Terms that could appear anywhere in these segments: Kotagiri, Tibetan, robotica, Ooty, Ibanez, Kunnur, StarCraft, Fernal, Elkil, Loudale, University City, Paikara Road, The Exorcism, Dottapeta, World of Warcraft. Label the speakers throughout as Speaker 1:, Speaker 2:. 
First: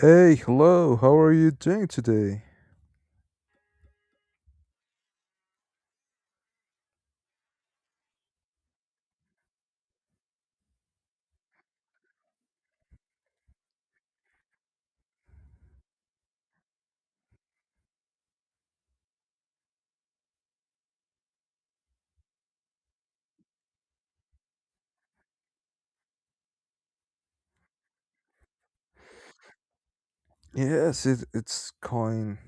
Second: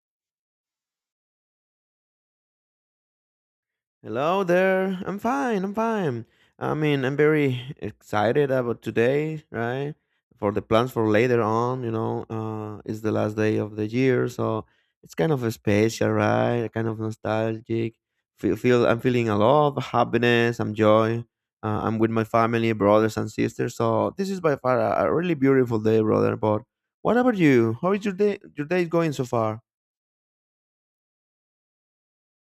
Speaker 1: Hey, hello, how are you doing today?
Speaker 2: Hello there. I'm fine. I'm fine. I mean, I'm very excited about today, right? For the plans for later on, it's the last day of the year, so it's kind of special, right? Kind of nostalgic. Feel, feel I'm feeling a lot of happiness, and joy. I'm with my family, brothers and sisters. So this is by far a really beautiful day, brother. But what about you? How is your day? Your day going so far?
Speaker 1: Yes, it's going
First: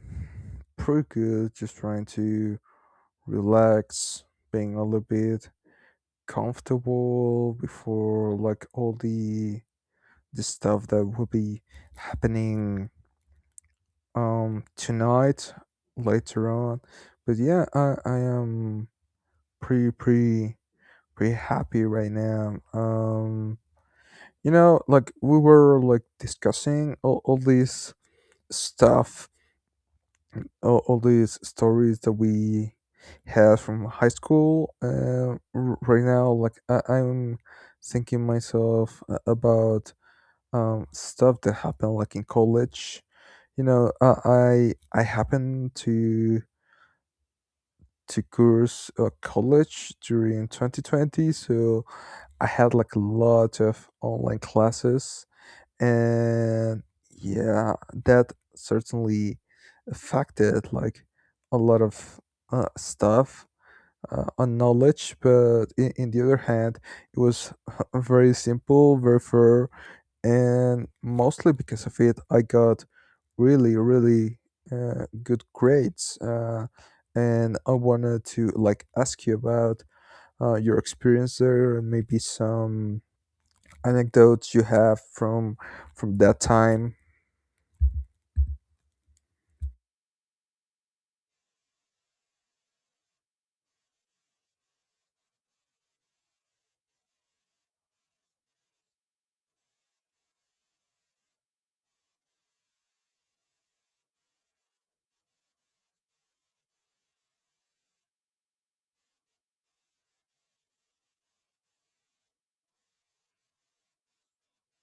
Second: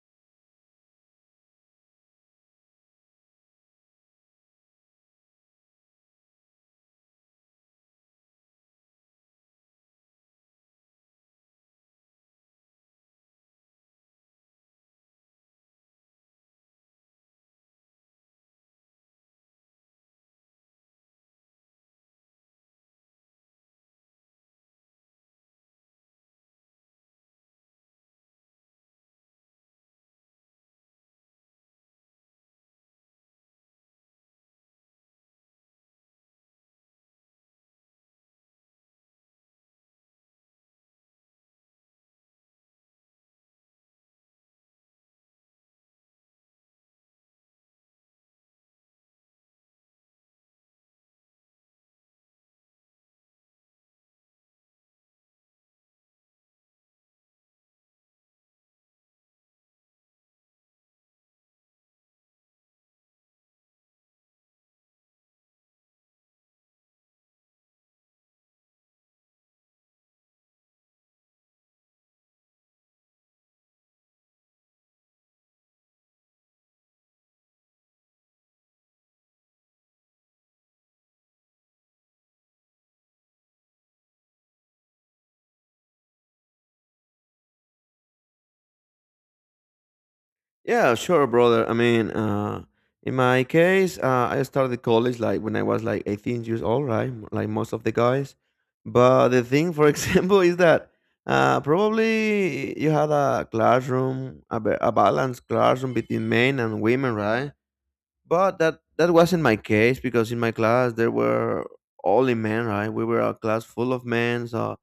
Speaker 1: pretty good, just trying to relax, being a little bit comfortable before like all the stuff that will be happening tonight later on. But yeah, I am pretty pretty pretty happy right now. You know, like we were like discussing all this stuff, all these stories that we had from high school. Right now, like I'm thinking myself about stuff that happened like in college. You know, I happened to course college during 2020, so I had like a lot of online classes, and yeah, that certainly affected like a lot of stuff on knowledge. But in the other hand, it was very simple, very fair, and mostly because of it, I got really, really good grades. And I wanted to like ask you about your experience there and maybe some anecdotes you have from that time?
Speaker 2: Yeah, sure, brother. I mean, in my case, I started college like when I was like 18 years old, right? Like most of the guys. But the thing, for example, is that probably you had a classroom, a balanced classroom between men and women, right? But that wasn't my case because in my class there were only men, right? We were a class full of men, so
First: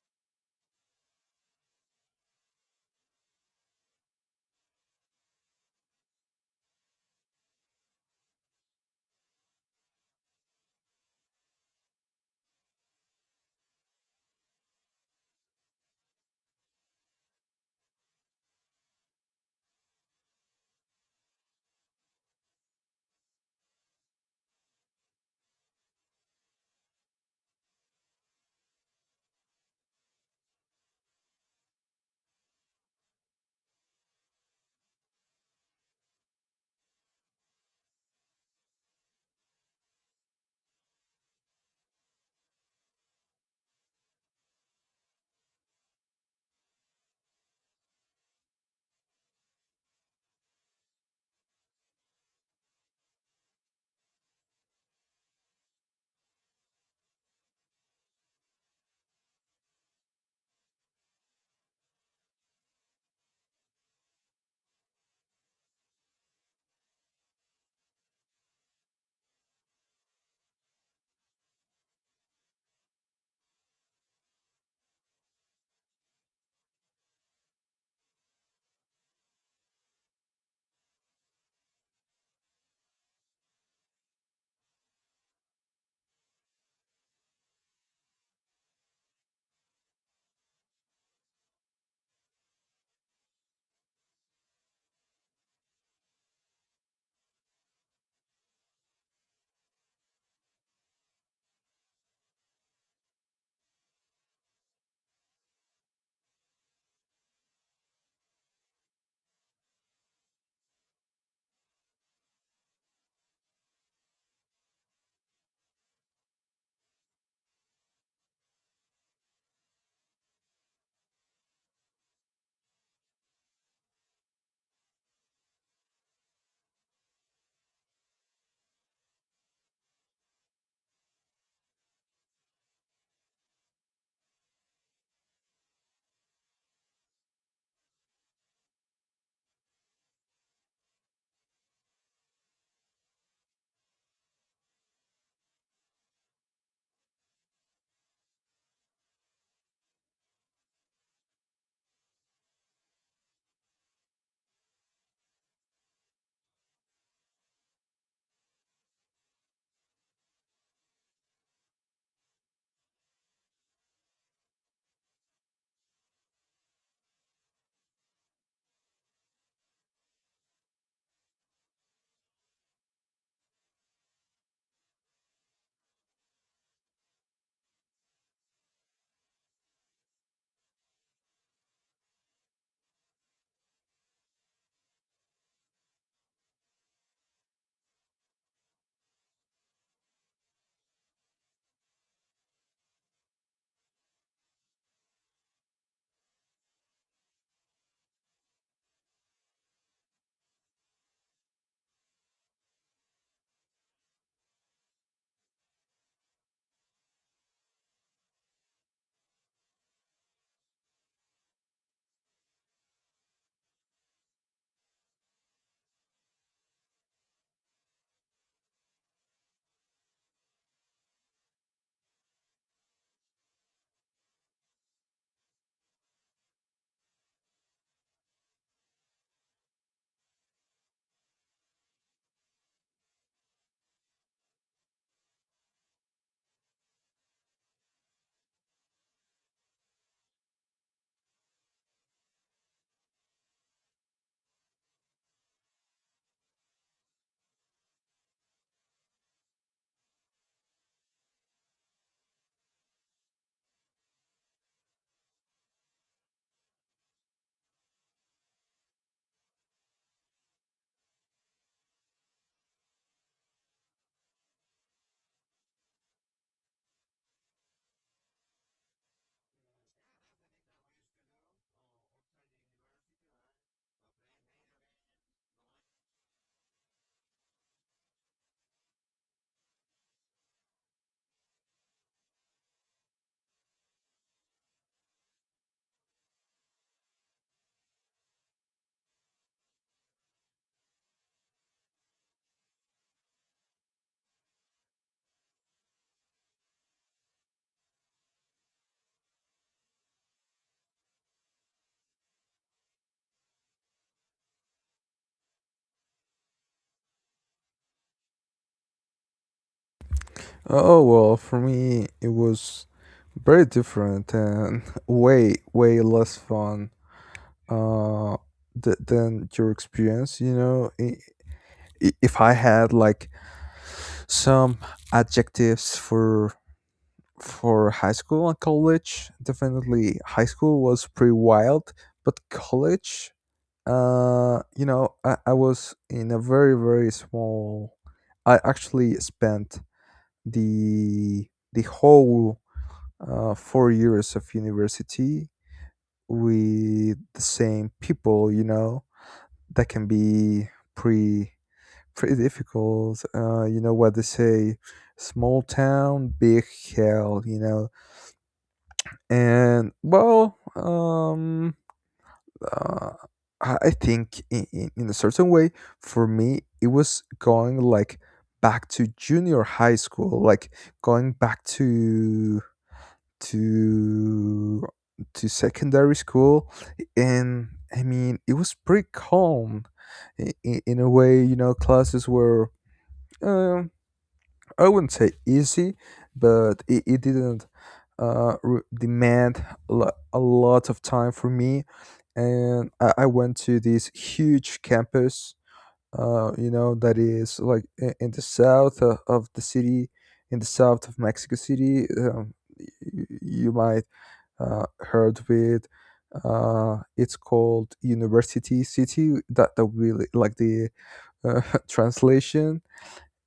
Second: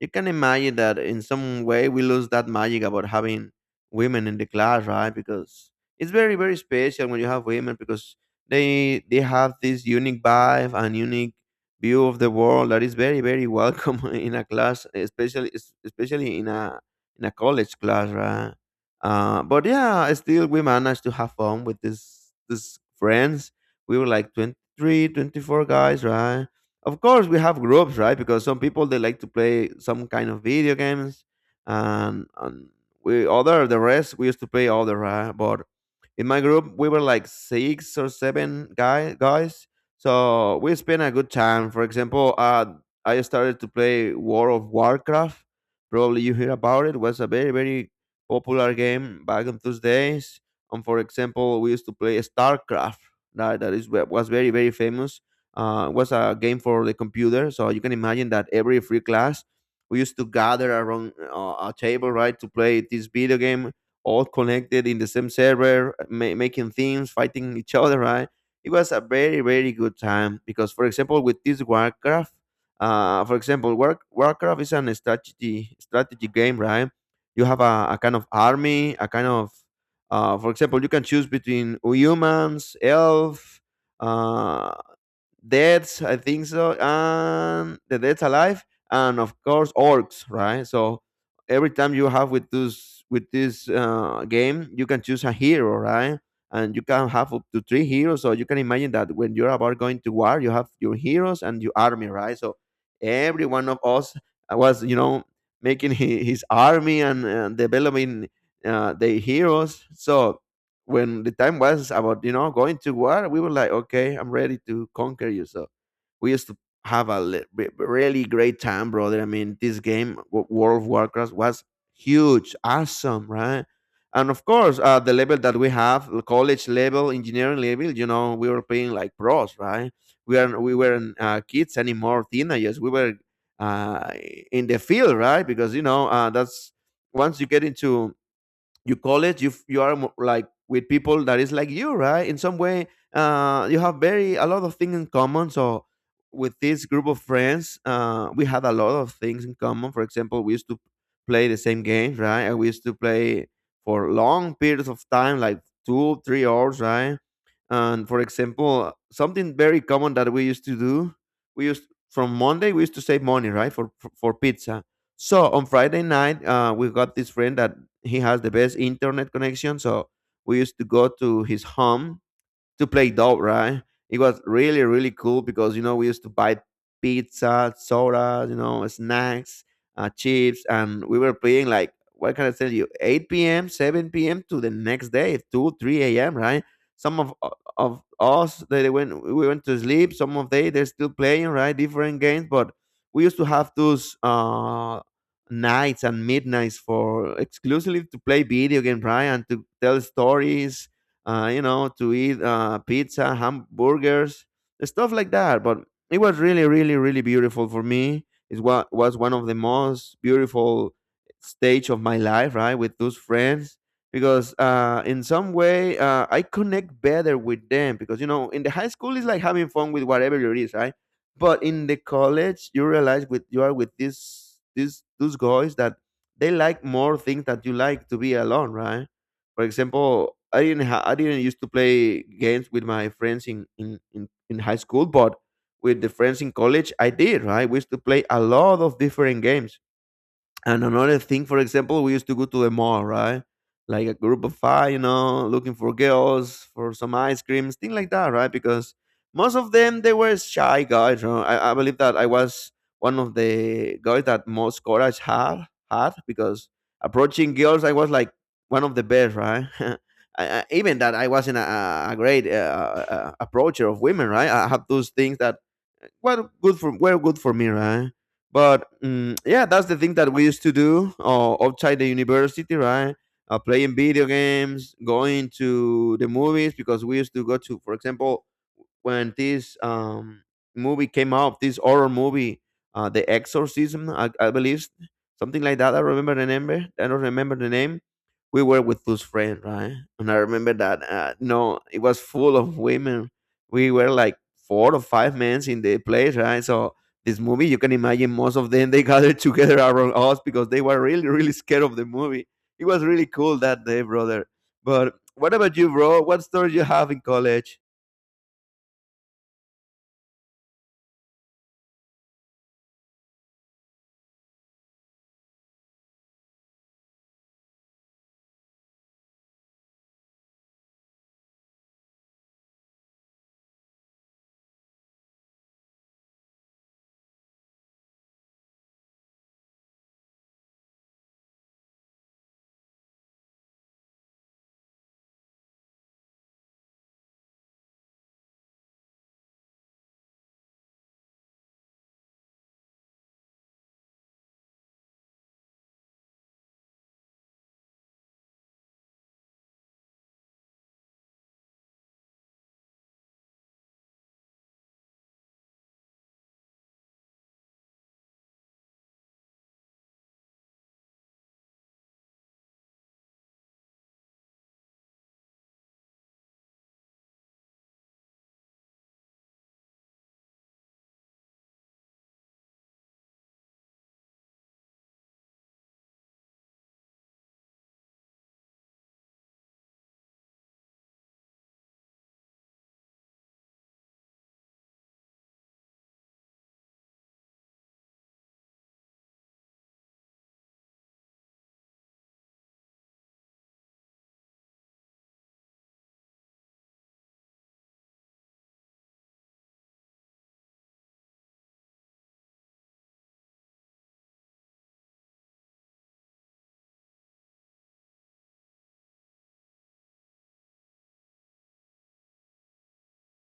Speaker 2: you can imagine that in some way we lose that magic about having women in the class, right? Because it's very special when you have women because they have this unique vibe and unique view of the world that is very welcome in a class, especially in a college class, right? But yeah, still we managed to have fun with this friends. We were like 23, 24 guys, right? Of course, we have groups, right? Because some people they like to play some kind of video games, and we other the rest we used to play other, right? But in my group we were like six or seven guys, so we spent a good time. For example, I started to play War of Warcraft. Probably you hear about it. Was a very popular game back in those days. And for example, we used to play StarCraft. That was very famous. It was a game for the computer, so you can imagine that every free class we used to gather around a table, right, to play this video game, all connected in the same server, making themes, fighting each other, right? It was a very good time because, for example, with this Warcraft, for example, Warcraft is an strategy game, right? You have a kind of army, a kind of, for example, you can choose between humans, elf, uh, Deads, I think so, and the Dead's Alive, and of course orcs, right? So every time you have with this game, you can choose a hero, right? And you can have up to three heroes. So you can imagine that when you're about going to war, you have your heroes and your army, right? So every one of us was, you know, making his army and developing the heroes. So when the time was about going to war, we were like, okay, I'm ready to conquer you. So we used to have a really great time, brother. I mean, this game world of Warcraft was huge, awesome, right? And of course, the level that we have, the college level, engineering level, we were playing like pros, right? We weren't kids anymore, teenagers. We were uh, in the field, right? Because that's once you get into you college, you are like with people that is like you, right, in some way. You have very a lot of things in common. So with this group of friends, we had a lot of things in common. For example, we used to play the same games, right? And we used to play for long periods of time, like 2 3 hours, right? And for example, something very common that we used to do: we used from Monday we used to save money, right, for for pizza. So on Friday night, we got this friend that he has the best internet connection, so we used to go to his home to play dope, right? It was really, really cool because, you know, we used to buy pizza, soda, snacks, chips, and we were playing like, what can I tell you, 8 p.m., 7 p.m. to the next day, 2, 3 a.m., right? Some of us, we went to sleep. Some of they, they're still playing, right? Different games, but we used to have those nights and midnights for exclusively to play video game, right? And to tell stories, to eat pizza, hamburgers, stuff like that. But it was really, really, really beautiful for me. Was one of the most beautiful stage of my life, right, with those friends. Because in some way, I connect better with them. Because, in the high school, it's like having fun with whatever it is, right? But in the college, you realize with you are with these those guys that they like more things that you like to be alone, right? For example, I didn't used to play games with my friends in high school, but with the friends in college, I did. Right, we used to play a lot of different games. And another thing, for example, we used to go to the mall, right? Like a group of five, looking for girls, for some ice creams, things like that, right? Because most of them they were shy guys. You know? I believe that I was one of the guys that most courage had because approaching girls, I was like one of the best, right? Even that I wasn't a great approacher of women, right? I have those things that were good for me, right? But yeah, that's the thing that we used to do outside the university, right? Playing video games, going to the movies because we used to go to, for example, when this movie came out, this horror movie, The Exorcism, I believe, something like that. I remember the name. I don't remember the name. We were with those friends, right? And I remember that. No, it was full of women. We were like four or five men in the place, right? So this movie, you can imagine most of them they gathered together around us because they were really, really scared of the movie. It was really cool that day, brother. But what about you, bro? What story you have in college?
Speaker 1: Oh well, for me it was very different and way way less fun uh than your experience. You know, if I had like some adjectives for high school and college, definitely high school was pretty wild, but college. You know, I was in a very, very small. I actually spent the whole 4 years of university with the same people. You know, that can be pretty pretty difficult. You know what they say: small town, big hell. You know, and well, uh, I think in a certain way for me it was going like back to junior high school, like going back to to secondary school, and I mean it was pretty calm in a way. You know, classes were. Uh, I wouldn't say easy, but it didn't demand a lot of time for me. And I went to this huge campus, you know, that is like in the south of the city, in the south of Mexico City. You you, might heard with. It's called University City. That really like the uh, translation,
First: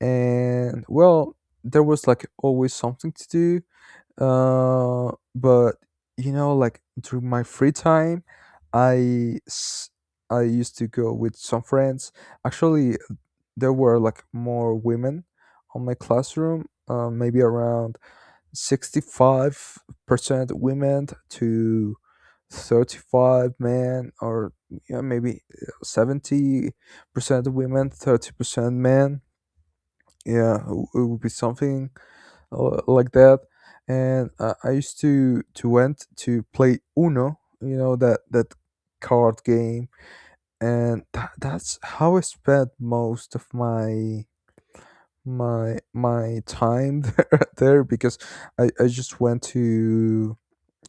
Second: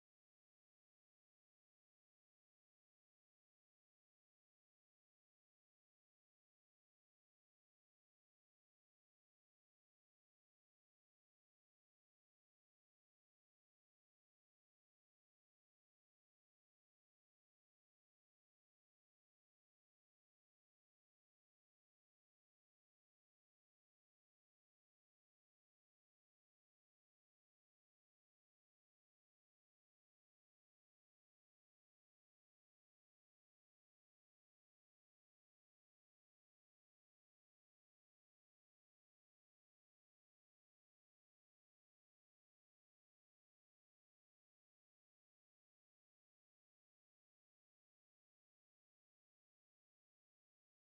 Speaker 1: and well there was like always something to do but you know, like during my free time i s- I used to go with some friends. Actually, there were like more women on my classroom, maybe around 65% women to 35 men, or yeah, maybe 70% women, 30% men. Yeah, it would be something like that. And I used to went to play Uno. You know, that card game. And that's how I spent most of my time there because I just went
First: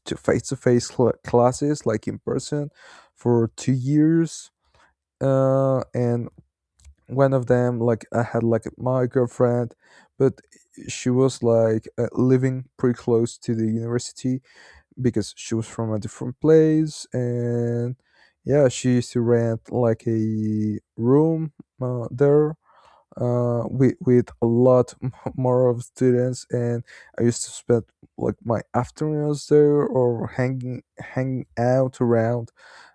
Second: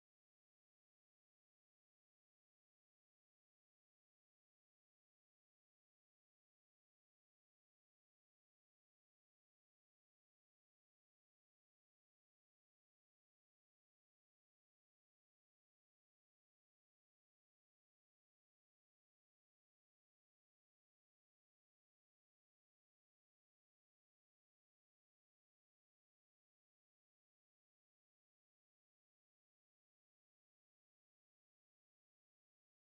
Speaker 1: to face-to-face classes like in person for 2 years. And one of them like I had like my girlfriend, but she was like living pretty close to the university because she was from a different place. And yeah, she used to rent like a room there with a lot more of students, and I used to spend like my afternoons there, or hanging out around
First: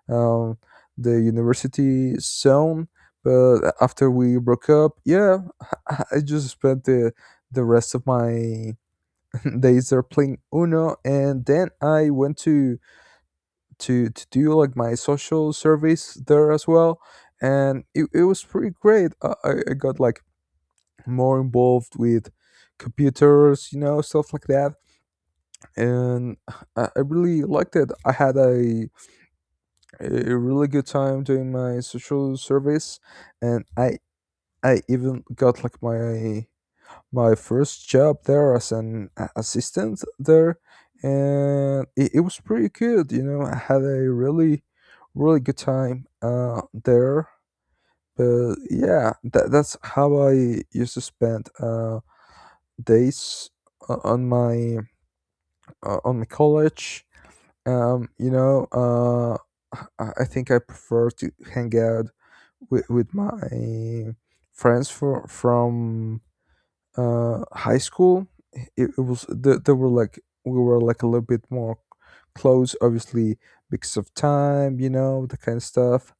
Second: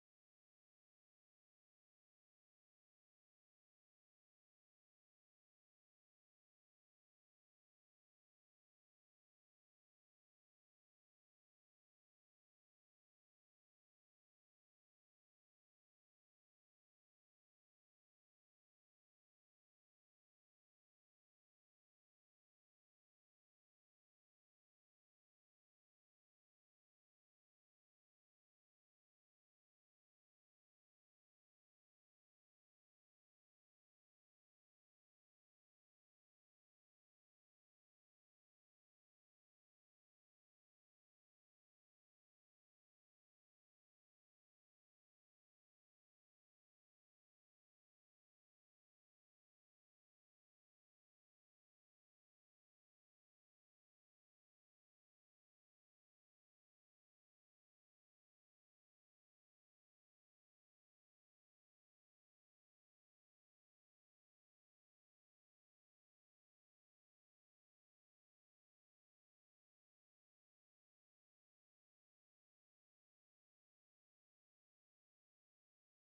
Speaker 1: um, the university zone. But after we broke up, yeah, I just spent the rest of my days there playing Uno, and then I went to do like my social service there as well, and it was pretty great. I got like more involved with computers, you know, stuff like that. And I really liked it. I had a really good time doing my social service, and I even got like my first job there as an assistant there, and it was pretty good. You know, I had a really really good time there. But yeah, that's how I used to spend days o- on my on my college. You know, I think I prefer to hang out with my friends from high school. It was there, they were like we were like a little bit more close, obviously because of time, you know, the kind of stuff.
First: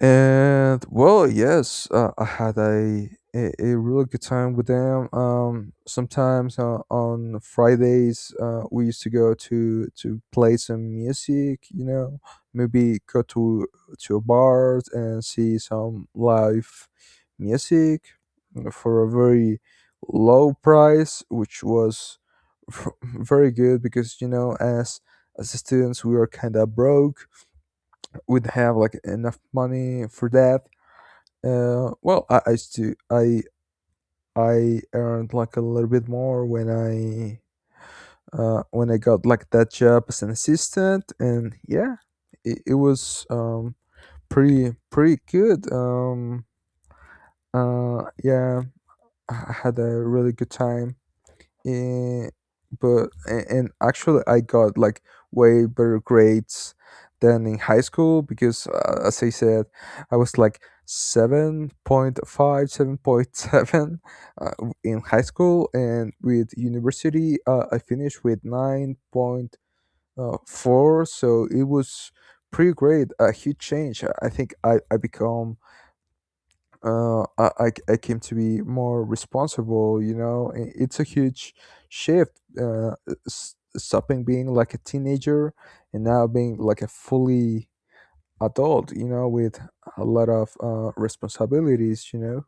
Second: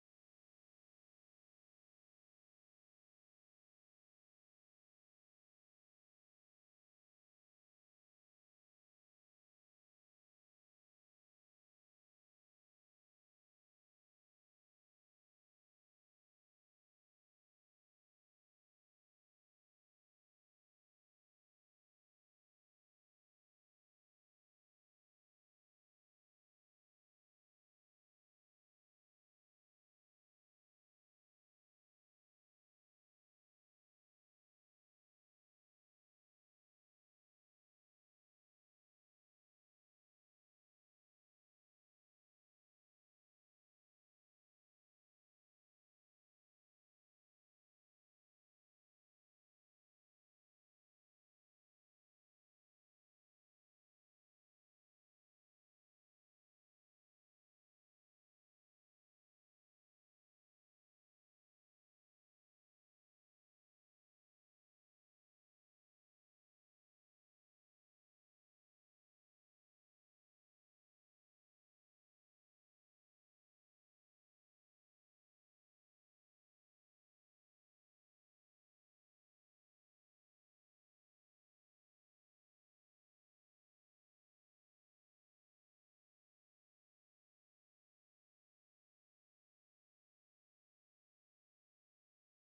Speaker 1: And well, yes, I had a really good time with them. Sometimes on Fridays, we used to go to play some music. You know, maybe go to a bar and see some live music for a very low price, which was very good because you know, as students we were kind of broke. We would have like enough money for that. I still I earned like a little bit more when I got like that job as an assistant. And yeah, it was pretty good. Yeah, I had a really good time. Eh, but and actually I got like way better grades than in high school, because as I said, I was like 7.5, seven point seven in high school, and with university I finished with 9.4. So it was pretty great, a huge change. I think I become I came to be more responsible. You know, it's a huge shift. Stopping being like a teenager, and now being like a fully adult. You know, with a lot of responsibilities. You know.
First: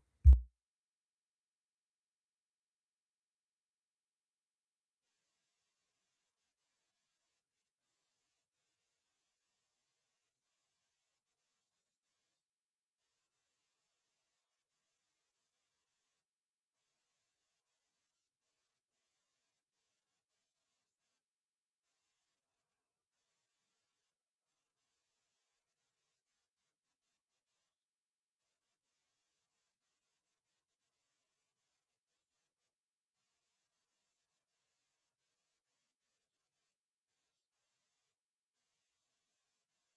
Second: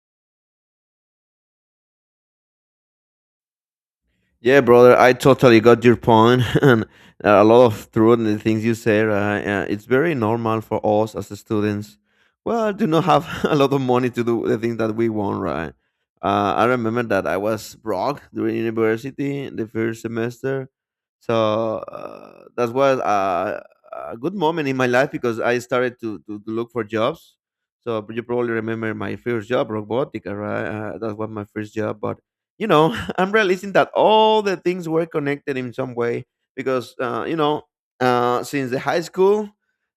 Speaker 2: Yeah, brother, I totally got your point, and a lot of truth in the things you say. It's very normal for us as students. Well, do not have a lot of money to do the things that we want, right? I remember that I was broke during university in the first semester, so that was a good moment in my life because I started to look for jobs. So you probably remember my first job, robotica, right? That was my first job, but you know, I'm realizing that all the things were connected in some way because, since the high school,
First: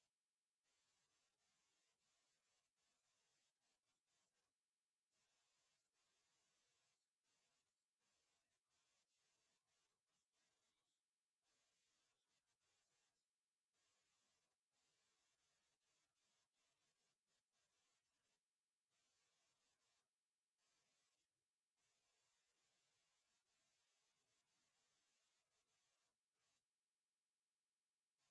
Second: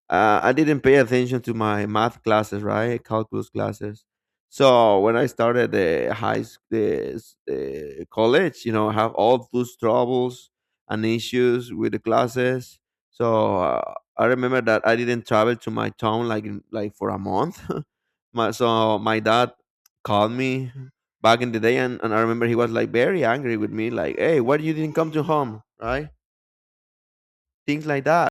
Speaker 2: I didn't pay attention to my math classes, right? Calculus classes. So when I started the high s- the college, have all those troubles and issues with the classes. So I remember that I didn't travel to my town like for a month. So my dad called me back in the day, and I remember he was like very angry with me, like, hey, why you didn't come to home, right? Things like that.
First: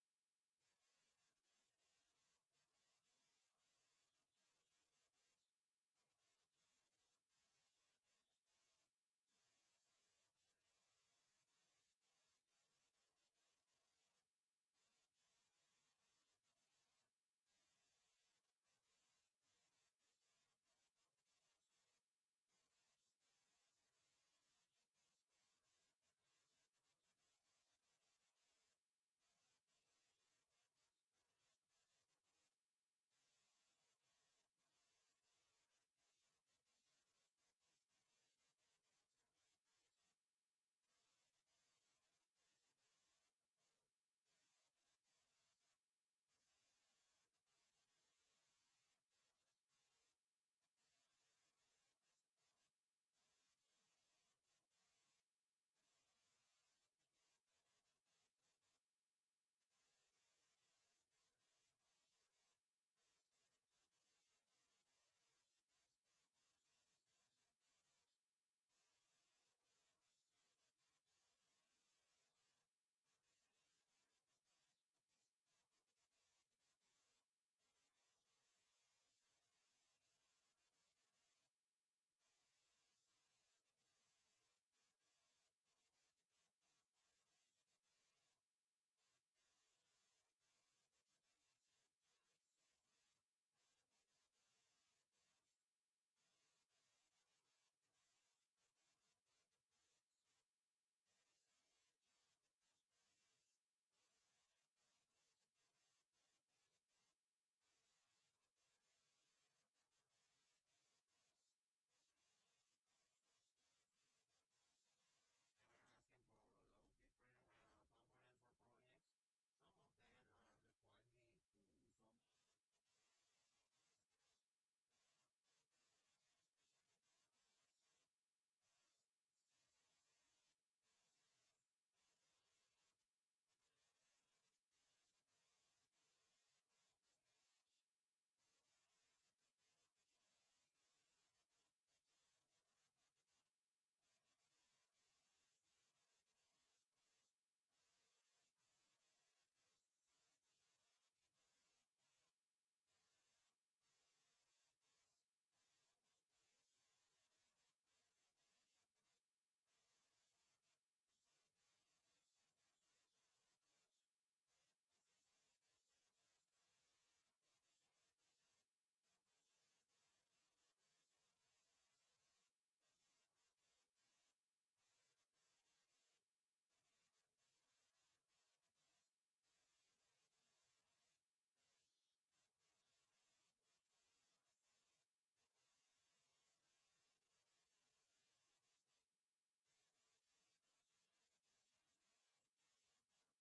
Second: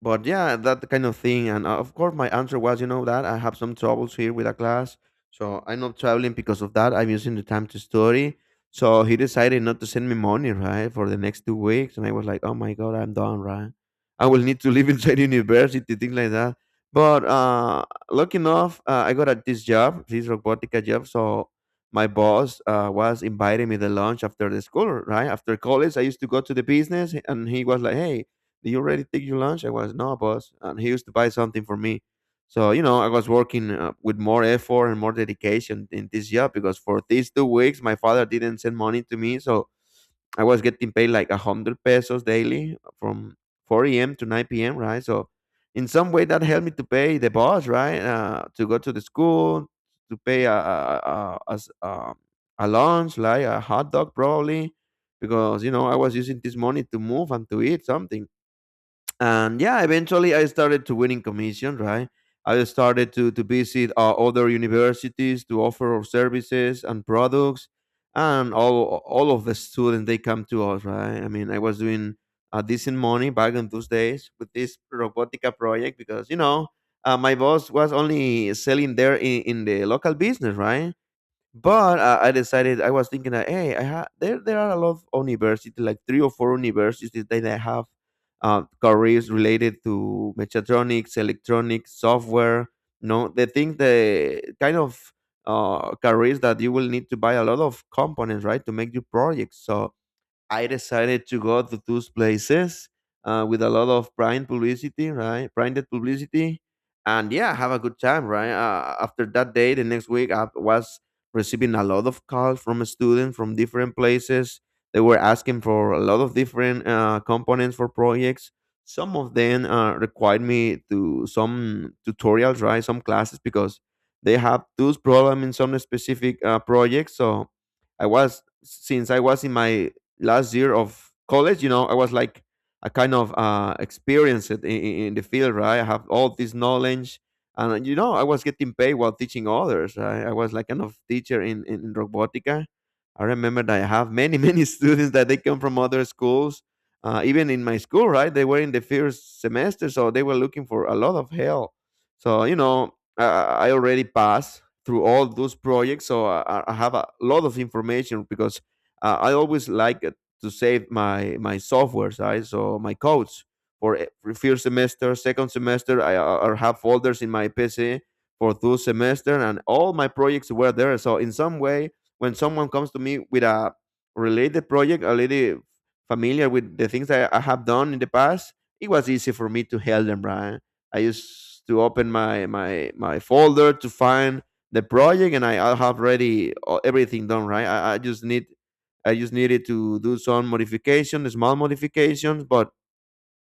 Speaker 2: But yeah, that kind of thing. And of course, my answer was, that I have some troubles here with a class, so I'm not traveling because of that. I'm using the time to study. So he decided not to send me money, right, for the next 2 weeks. And I was like, oh my god, I'm done, right? I will need to live inside university, things like that. But lucky enough, I got at this job, this robotica job. So my boss was inviting me the lunch after the school, right? After college, I used to go to the business, and he was like, hey, did you already take your lunch? I was, no, boss. And he used to buy something for me. So, I was working with more effort and more dedication in this job because for these 2 weeks, my father didn't send money to me. So I was getting paid like a 100 pesos daily from 4 a.m. to 9 p.m., right? So in some way that helped me to pay the boss, right? To go to the school, to pay a lunch, like a hot dog probably, because, you know, I was using this money to move and to eat something. And yeah, eventually I started to winning commission, right? I started to visit, other universities to offer our services and products, and all of the students they come to us, right? I mean, I was doing decent money back in those days with this robotica project because, you know, my boss was only selling there in the local business, right? But I decided, I was thinking that, hey, I ha- there are a lot of universities, like three or four universities that I have careers related to mechatronics, electronics, software. No, the thing, the kind of careers that you will need to buy a lot of components, right, to make your projects. So I decided to go to those places with a lot of brand publicity, right? Branded publicity, and yeah, have a good time, right? After that day, the next week, I was receiving a lot of calls from students from different places. They were asking for a lot of different components for projects. Some of them required me to some tutorials, right? Some classes because they have those problem in some specific projects. So I was, since I was in my last year of college, you know, I was like a kind of experienced it in the field, right? I have all this knowledge, and you know, I was getting paid while teaching others. Right? I was like kind of teacher in, in robotica. I remember that I have many many students that they come from other schools. Even in my school, right? They were in the first semester, so they were looking for a lot of help. So you know, I already passed through all those projects, so I have a lot of information because I always like it to save my my softwares, right? So my codes for first semester, second semester, I or have folders in my PC for those semester, and all my projects were there. So in some way, when someone comes to me with a related project, already familiar with the things that I have done in the past, it was easy for me to help them, right? I used to open my my folder to find the project, and I have already everything done, right? I just needed to do some modifications, small modifications, but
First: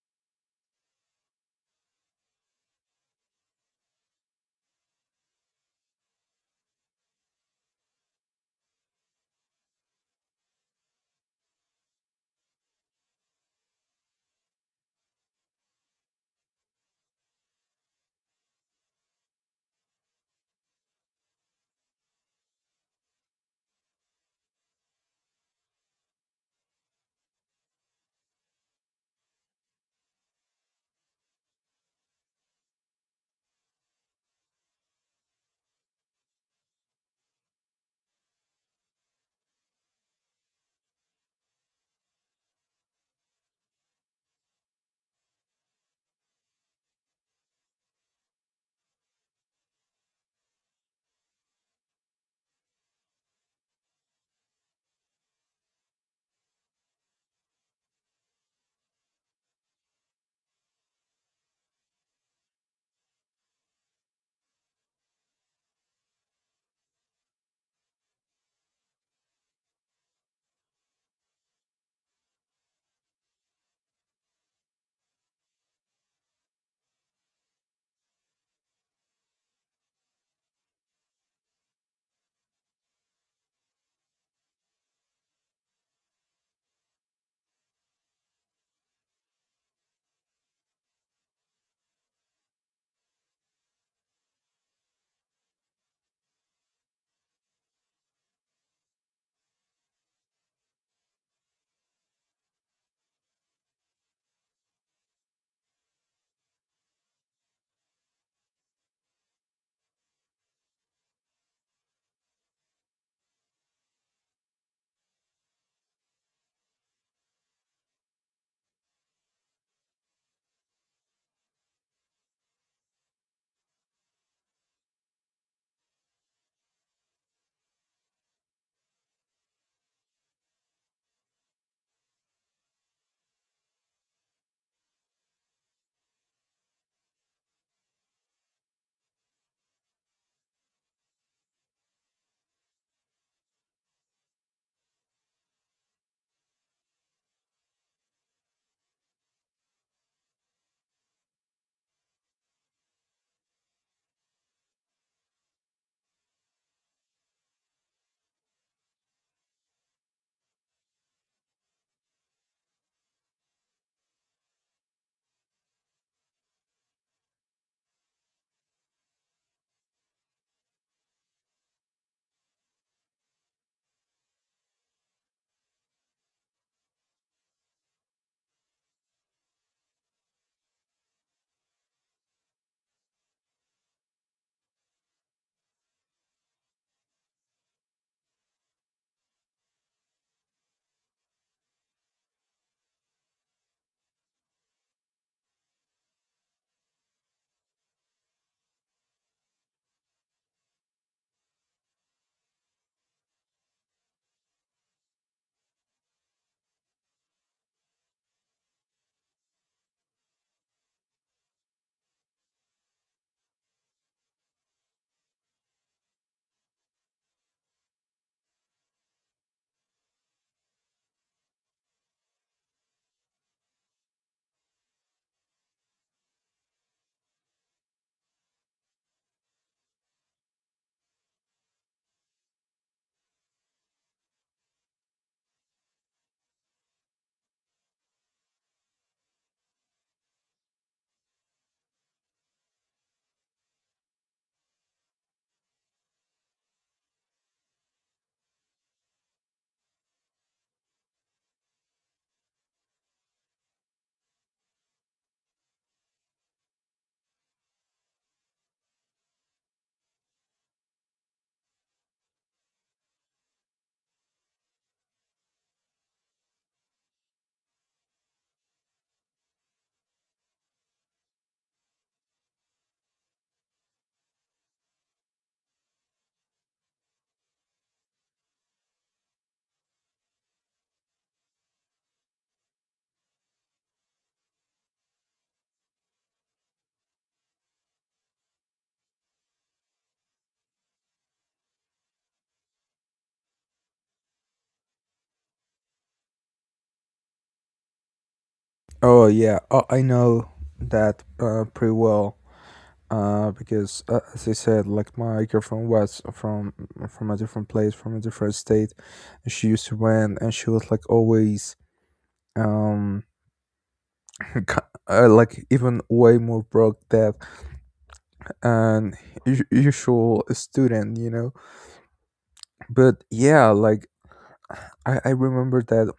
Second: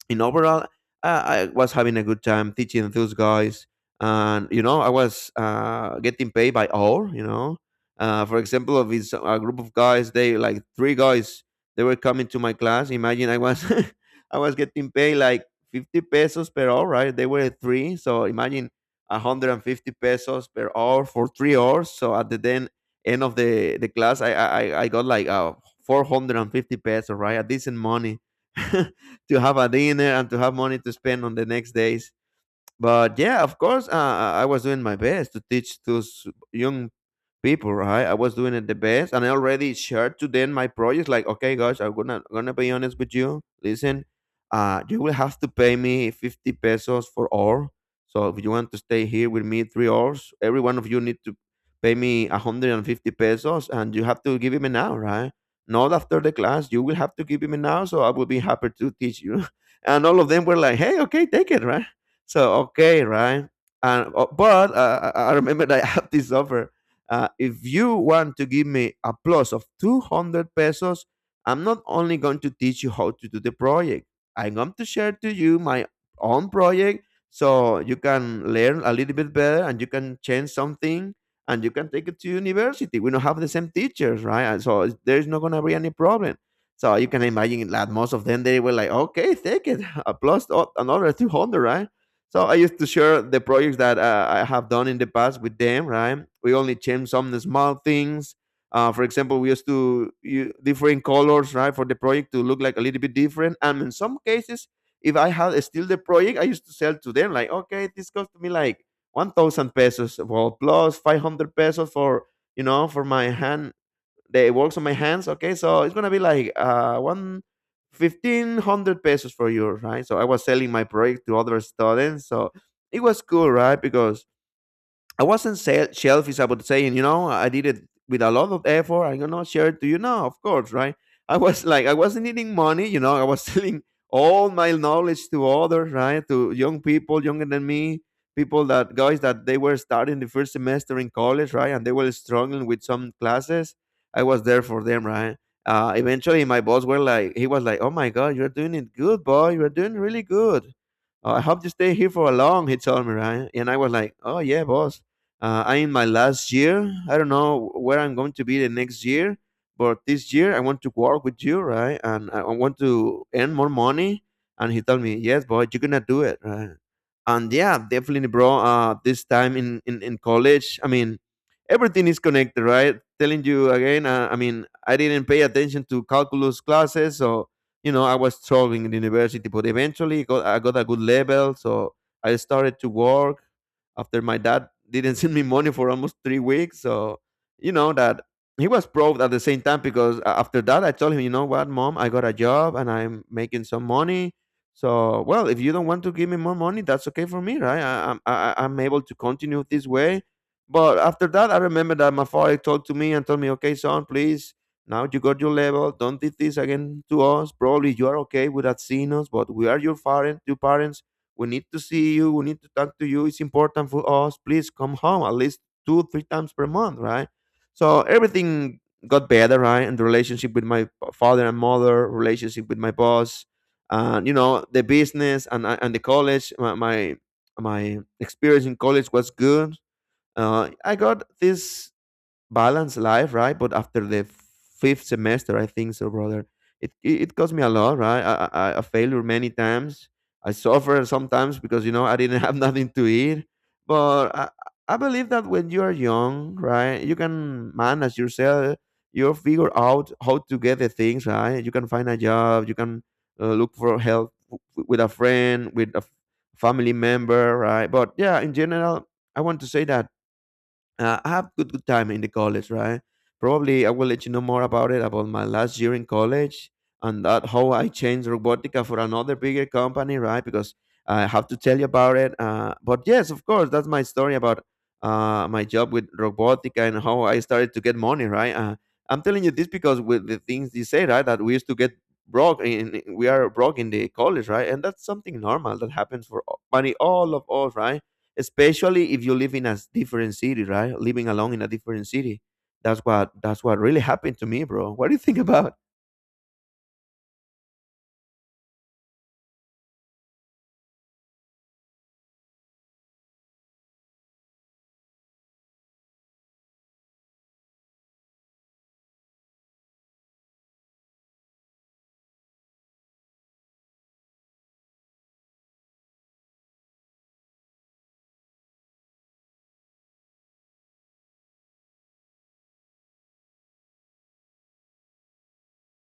Speaker 2: in overall, I was having a good time teaching those guys, and you know, I was getting paid by hour. You know, for example, of this a group of guys, they like three guys, they were coming to my class. Imagine I was, I was getting paid like 50 pesos per hour. Right, they were three, so imagine 150 pesos per hour for 3 hours. So at the then end of the class, I got like 450 pesos. Right, a decent money. To have a dinner and to have money to spend on the next days. But yeah, of course, I was doing my best to teach those young people, right? I was doing it the best, and I already shared to them my projects. Like, okay, guys, I'm gonna be honest with you. Listen, you will have to pay me 50 pesos for hour. So if you want to stay here with me 3 hours, every one of you need to pay me 150 pesos, and you have to give him an hour, right? Not after the class, you will have to give him an hour. So I will be happy to teach you. And all of them were like, hey, okay, take it, right? So okay, right? And but I remember that I had this offer, if you want to give me a plus of 200 pesos, I'm not only going to teach you how to do the project, I'm going to share to you my own project so you can learn a little bit better and you can change something and you can take it to university. We don't have the same teachers, right? And so there's not going to be any problem. So you can imagine that most of them, they were like, okay, take it, a plus another 200, right? So I used to share the projects that I have done in the past with them, right? We only change some small things. For example, we used different colors, right, for the project to look like a little bit different. And in some cases, if I had still the project, I used to sell to them like, okay, this cost me like 1,000 pesos, well, plus 500 pesos for, you know, for my hand, the works on my hands. Okay, so it's gonna be like one fifteen hundred pesos for you, right? So I was selling my project to other students, so it was cool, right? Because I wasn't selfish about saying, you know, I did it with a lot of effort. I'm gonna share it to you. No, of course, right? I was like, I wasn't needing money, you know. I was selling all my knowledge to others, right? To young people, younger than me, people that guys that they were starting the first semester in college, right? And they were struggling with some classes. I was there for them, right? Eventually, my boss were like, he was like, "Oh my God, you're doing it good, boy. You're doing really good. I hope you stay here for a long." He told me, right? And I was like, "Oh yeah, boss. I'm in my last year. I don't know where I'm going to be the next year, but this year I want to work with you," right? And I want to earn more money. And he told me, yes, boy, you're gonna do it, right? And yeah, definitely, bro. This time in college, I mean, everything is connected, right? Telling you again, I mean, I didn't pay attention to calculus classes, so you know I was struggling in university. But eventually, I got a good level, so I started to work after my dad didn't send me money for almost 3 weeks. So you know that he was proud at the same time because after that I told him, you know what, mom, I got a job and I'm making some money. So well, if you don't want to give me more money, that's okay for me, right? I- I'm able to continue this way. But after that, I remember that my father talked to me and told me, okay, son, please. Now you got your level. Don't do this again to us. Probably you are okay with us, but we are your parents. Your parents, we need to see you. We need to talk to you. It's important for us. Please come home at least two, three times per month, right? So everything got better, right? And the relationship with my father and mother, relationship with my boss, and you know the business and the college. My experience in college was good. I got this balance life, right? But after the fifth semester, I think so, brother. It cost me a lot, right? I failure many times. I suffer sometimes because you know I didn't have nothing to eat. But I believe that when you are young, right, you can manage yourself. You figure out how to get the things right. You can find a job. You can look for help with a friend, with a family member, right? But yeah, in general, I want to say that I have good time in the college, right? Probably I will let you know more about it, about my last year in college and that how I changed robotica for another bigger company, right? Because I have to tell you about it. But yes, of course, that's my story about my job with robotica and how I started to get money, right? I'm telling you this because with the things you say, right, that we used to get broke in we are broke in the college, right? And that's something normal that happens for money, all of us, right? Especially if you live in a different city, right? Living alone in a different city. That's what really happened to me, bro. What do you think about?
Speaker 1: Oh yeah, I know that pretty well. Because as I said, like my girlfriend was from a different place, from a different state, and she used to rent. And she was like always, um like even way more broke debt, and usual student, you know. But yeah, like I remember that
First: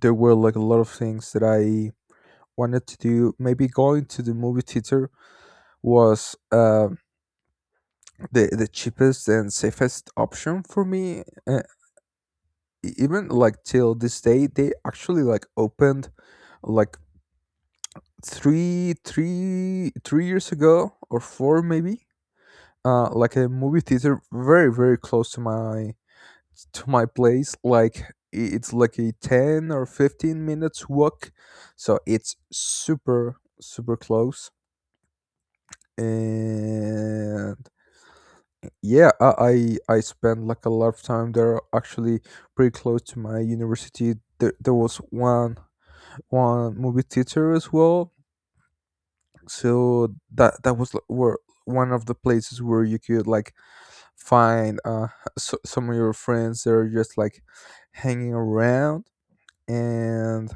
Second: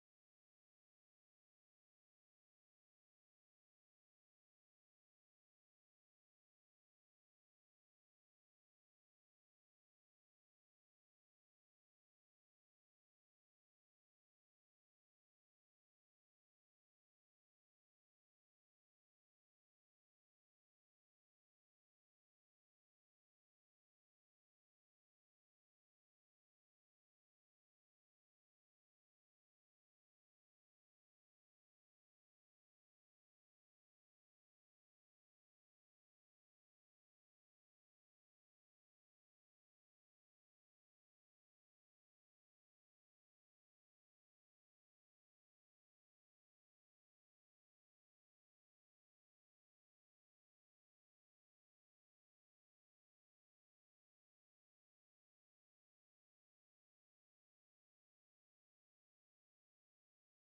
Speaker 1: there were like a lot of things that I wanted to do. Maybe going to the movie theater was the cheapest and safest option for me. Even like till this day, they actually like opened like three years ago, or four maybe. Like a movie theater very very close to my place. Like it's like a 10 or 15 minutes walk, so it's super super close. And yeah, I spent like a lot of time there. Actually, pretty close to my university, there was one movie theater as well. So that was like where one of the places where you could like find some of your friends that are just like hanging around. and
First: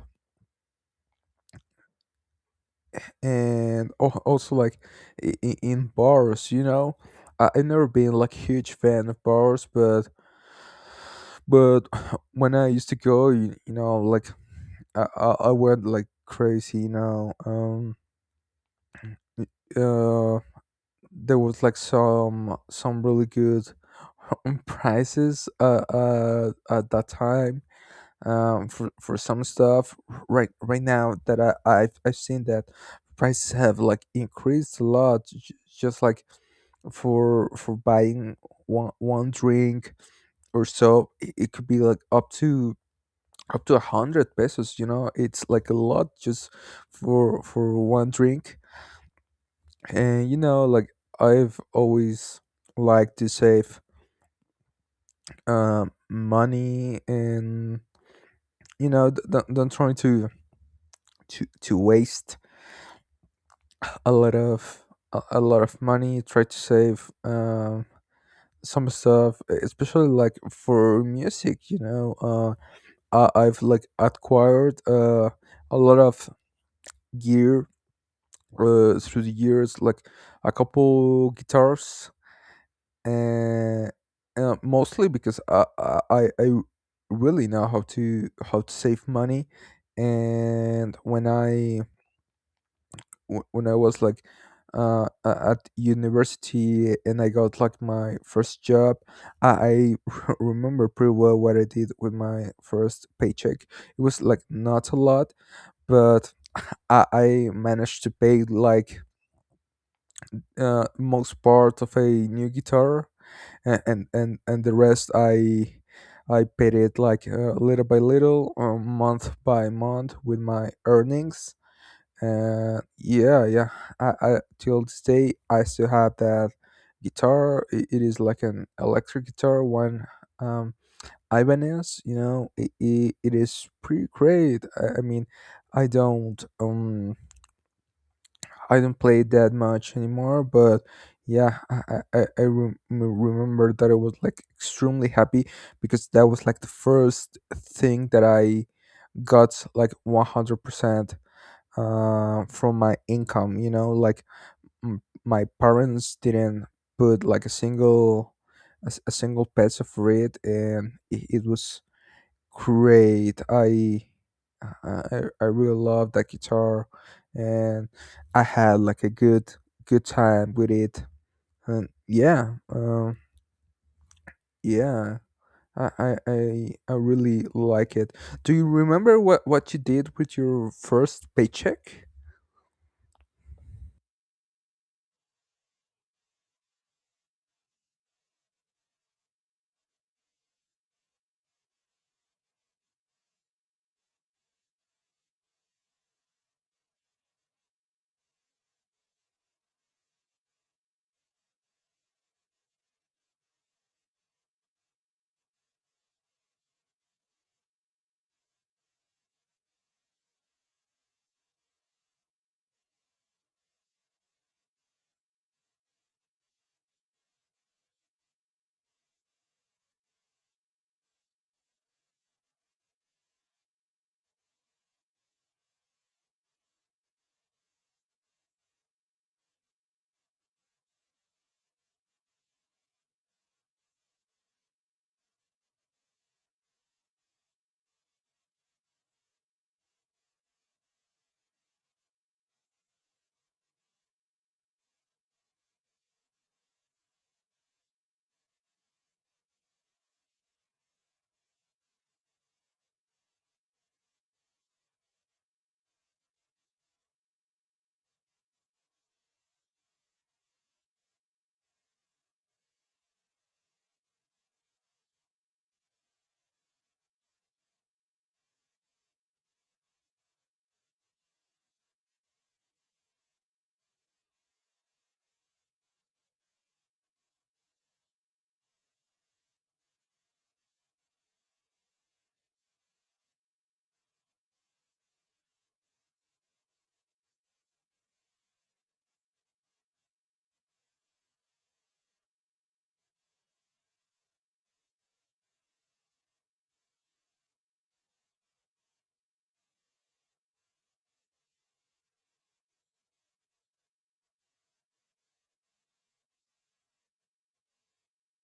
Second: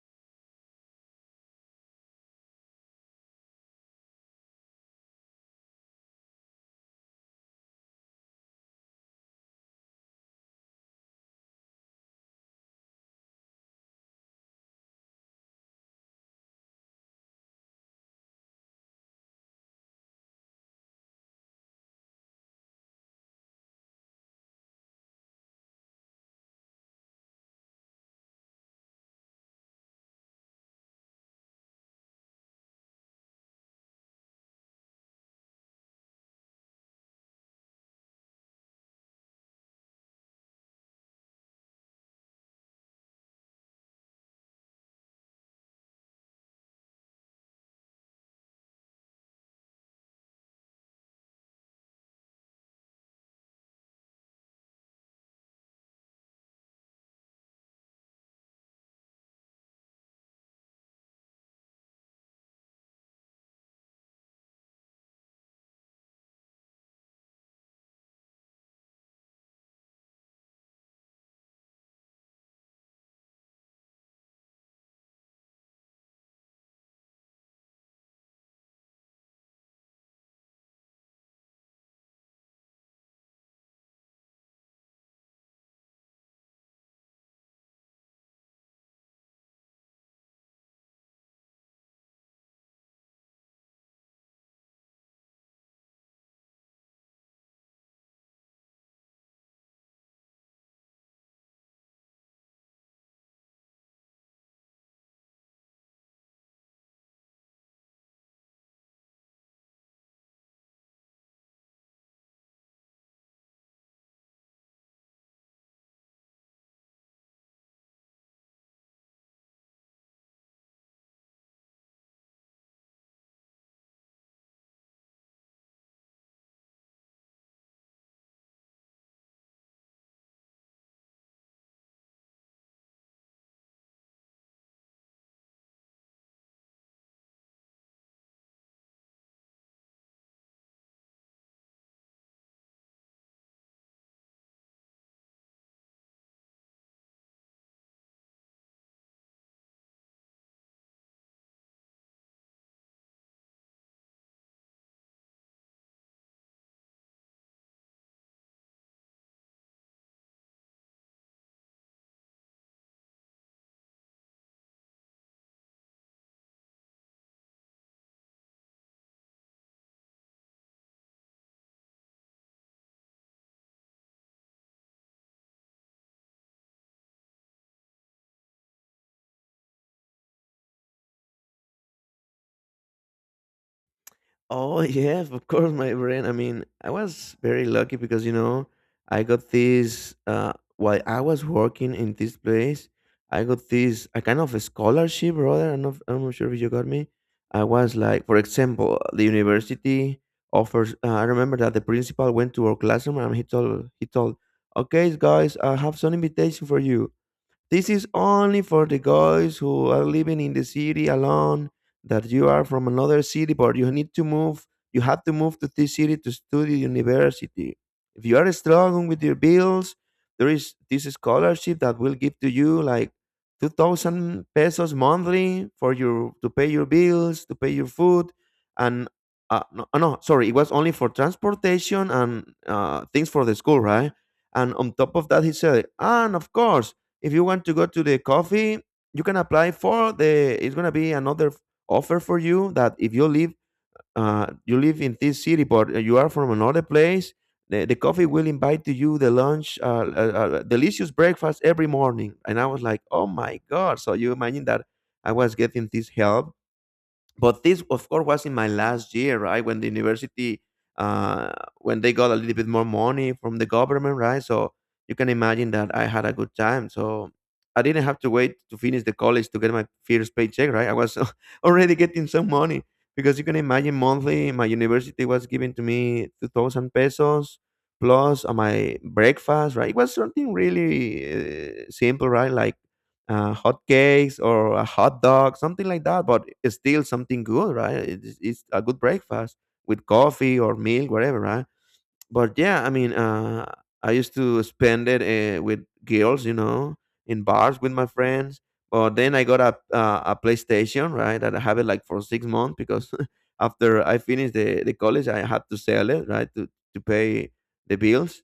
Speaker 1: and al- also like in bars, you know. I've never been like huge fan of bars, but but when I used to go, you know, like I went like crazy, you know. Y- uh there was like some really good prices at that time, for some stuff. Right now that I've seen that prices have like increased a lot, just like for buying one drink or so. It could be like up to 100 pesos, you know. It's like a lot just for one drink. And you know, like I've always liked to save money. And you know, don't try to waste a lot of a lot of money. Try to save some stuff, especially like for music. You know, I've like acquired a lot of gear through the years, like a couple guitars, uh, mostly because I really know how to save money. And when I was like at university and I got like my first job, I remember pretty well what I did with my first paycheck. It was like not a lot, but I managed to pay like most part of a new guitar, and and, the rest I paid it like little by little, month by month with my earnings. And yeah, yeah, I till this day I still have that guitar. It is like an electric guitar, one um, Ibanez. You know, it is pretty great. I mean, I don't play it that much anymore. But yeah, remember that I was like extremely happy, because that was like the first thing that I got like 100% from my income. You know, like my parents didn't put like a single peso for it, and it was great. I really love that guitar, and I had like a good time with it. And yeah, yeah, I really like it. Do you remember what you did with your first paycheck?
Speaker 2: Oh, yes, of course, my friend. I mean, I was very lucky because, you know, I got this while I was working in this place. I got this, a kind of a scholarship, brother. I'm not sure if you got me. I was like, for example, the university offers. I remember that the principal went to our classroom and he told, okay guys, I have some invitation for you. This is only for the guys who are living in the city alone, that you are from another city, but you need to move. You have to move to this city to study university. If you are struggling with your bills, there is this scholarship that will give to you like 2000 pesos monthly for your to pay your bills, to pay your food, and no, sorry, it was only for transportation and things for the school, right? And on top of that, he said, and of course, if you want to go to the coffee, you can apply for the, it's going to be another offer for you, that if you live you live in this city but you are from another place, the coffee will invite to you the lunch, delicious breakfast every morning. And I was like, oh my god. So you imagine that I was getting this help, but this of course was in my last year, right, when the university uh when they got a little bit more money from the government, right? So you can imagine that I had a good time. So I didn't have to wait to finish the college to get my first paycheck, right? I was already getting some money, because you can imagine monthly my university was giving to me 2000 pesos, plus on my breakfast, right? It was something really simple, right, like hot cakes or a hot dog, something like that. But it's still something good, right? It's a good breakfast with coffee or milk, whatever, right? But yeah, I mean, I used to spend it with girls, you know, in bars with my friends. But then I got a PlayStation, right? That I have it like for 6 months because after I finished the college, I had to sell it, right, to pay the bills.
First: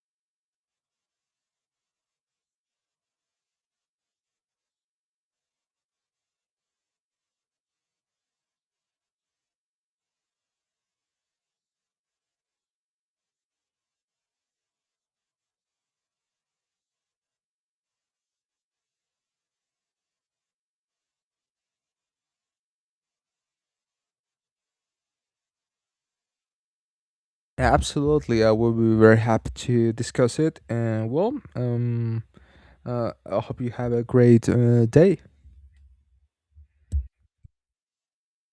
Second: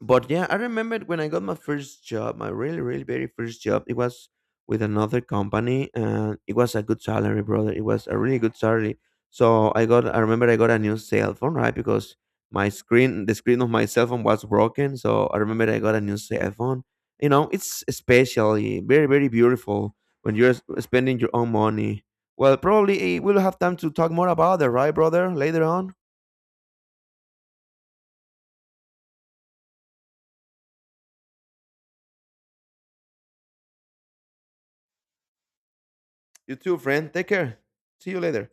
Speaker 2: But yeah, I remember when I got my first job, my really, really very first job, it was with another company and it was a good salary, brother. It was a really good salary. So I remember I got a new cell phone, right? Because my screen the screen of my cell phone was broken. So I remember I got a new cell phone. You know, it's especially very, very beautiful when you're spending your own money. Well, probably, eh, we'll have time to talk more about it, right, brother? Later on.
Speaker 1: Absolutely, I will be very happy to discuss it. And well, I hope you have a great day.
Speaker 2: You too, friend. Take care. See you later.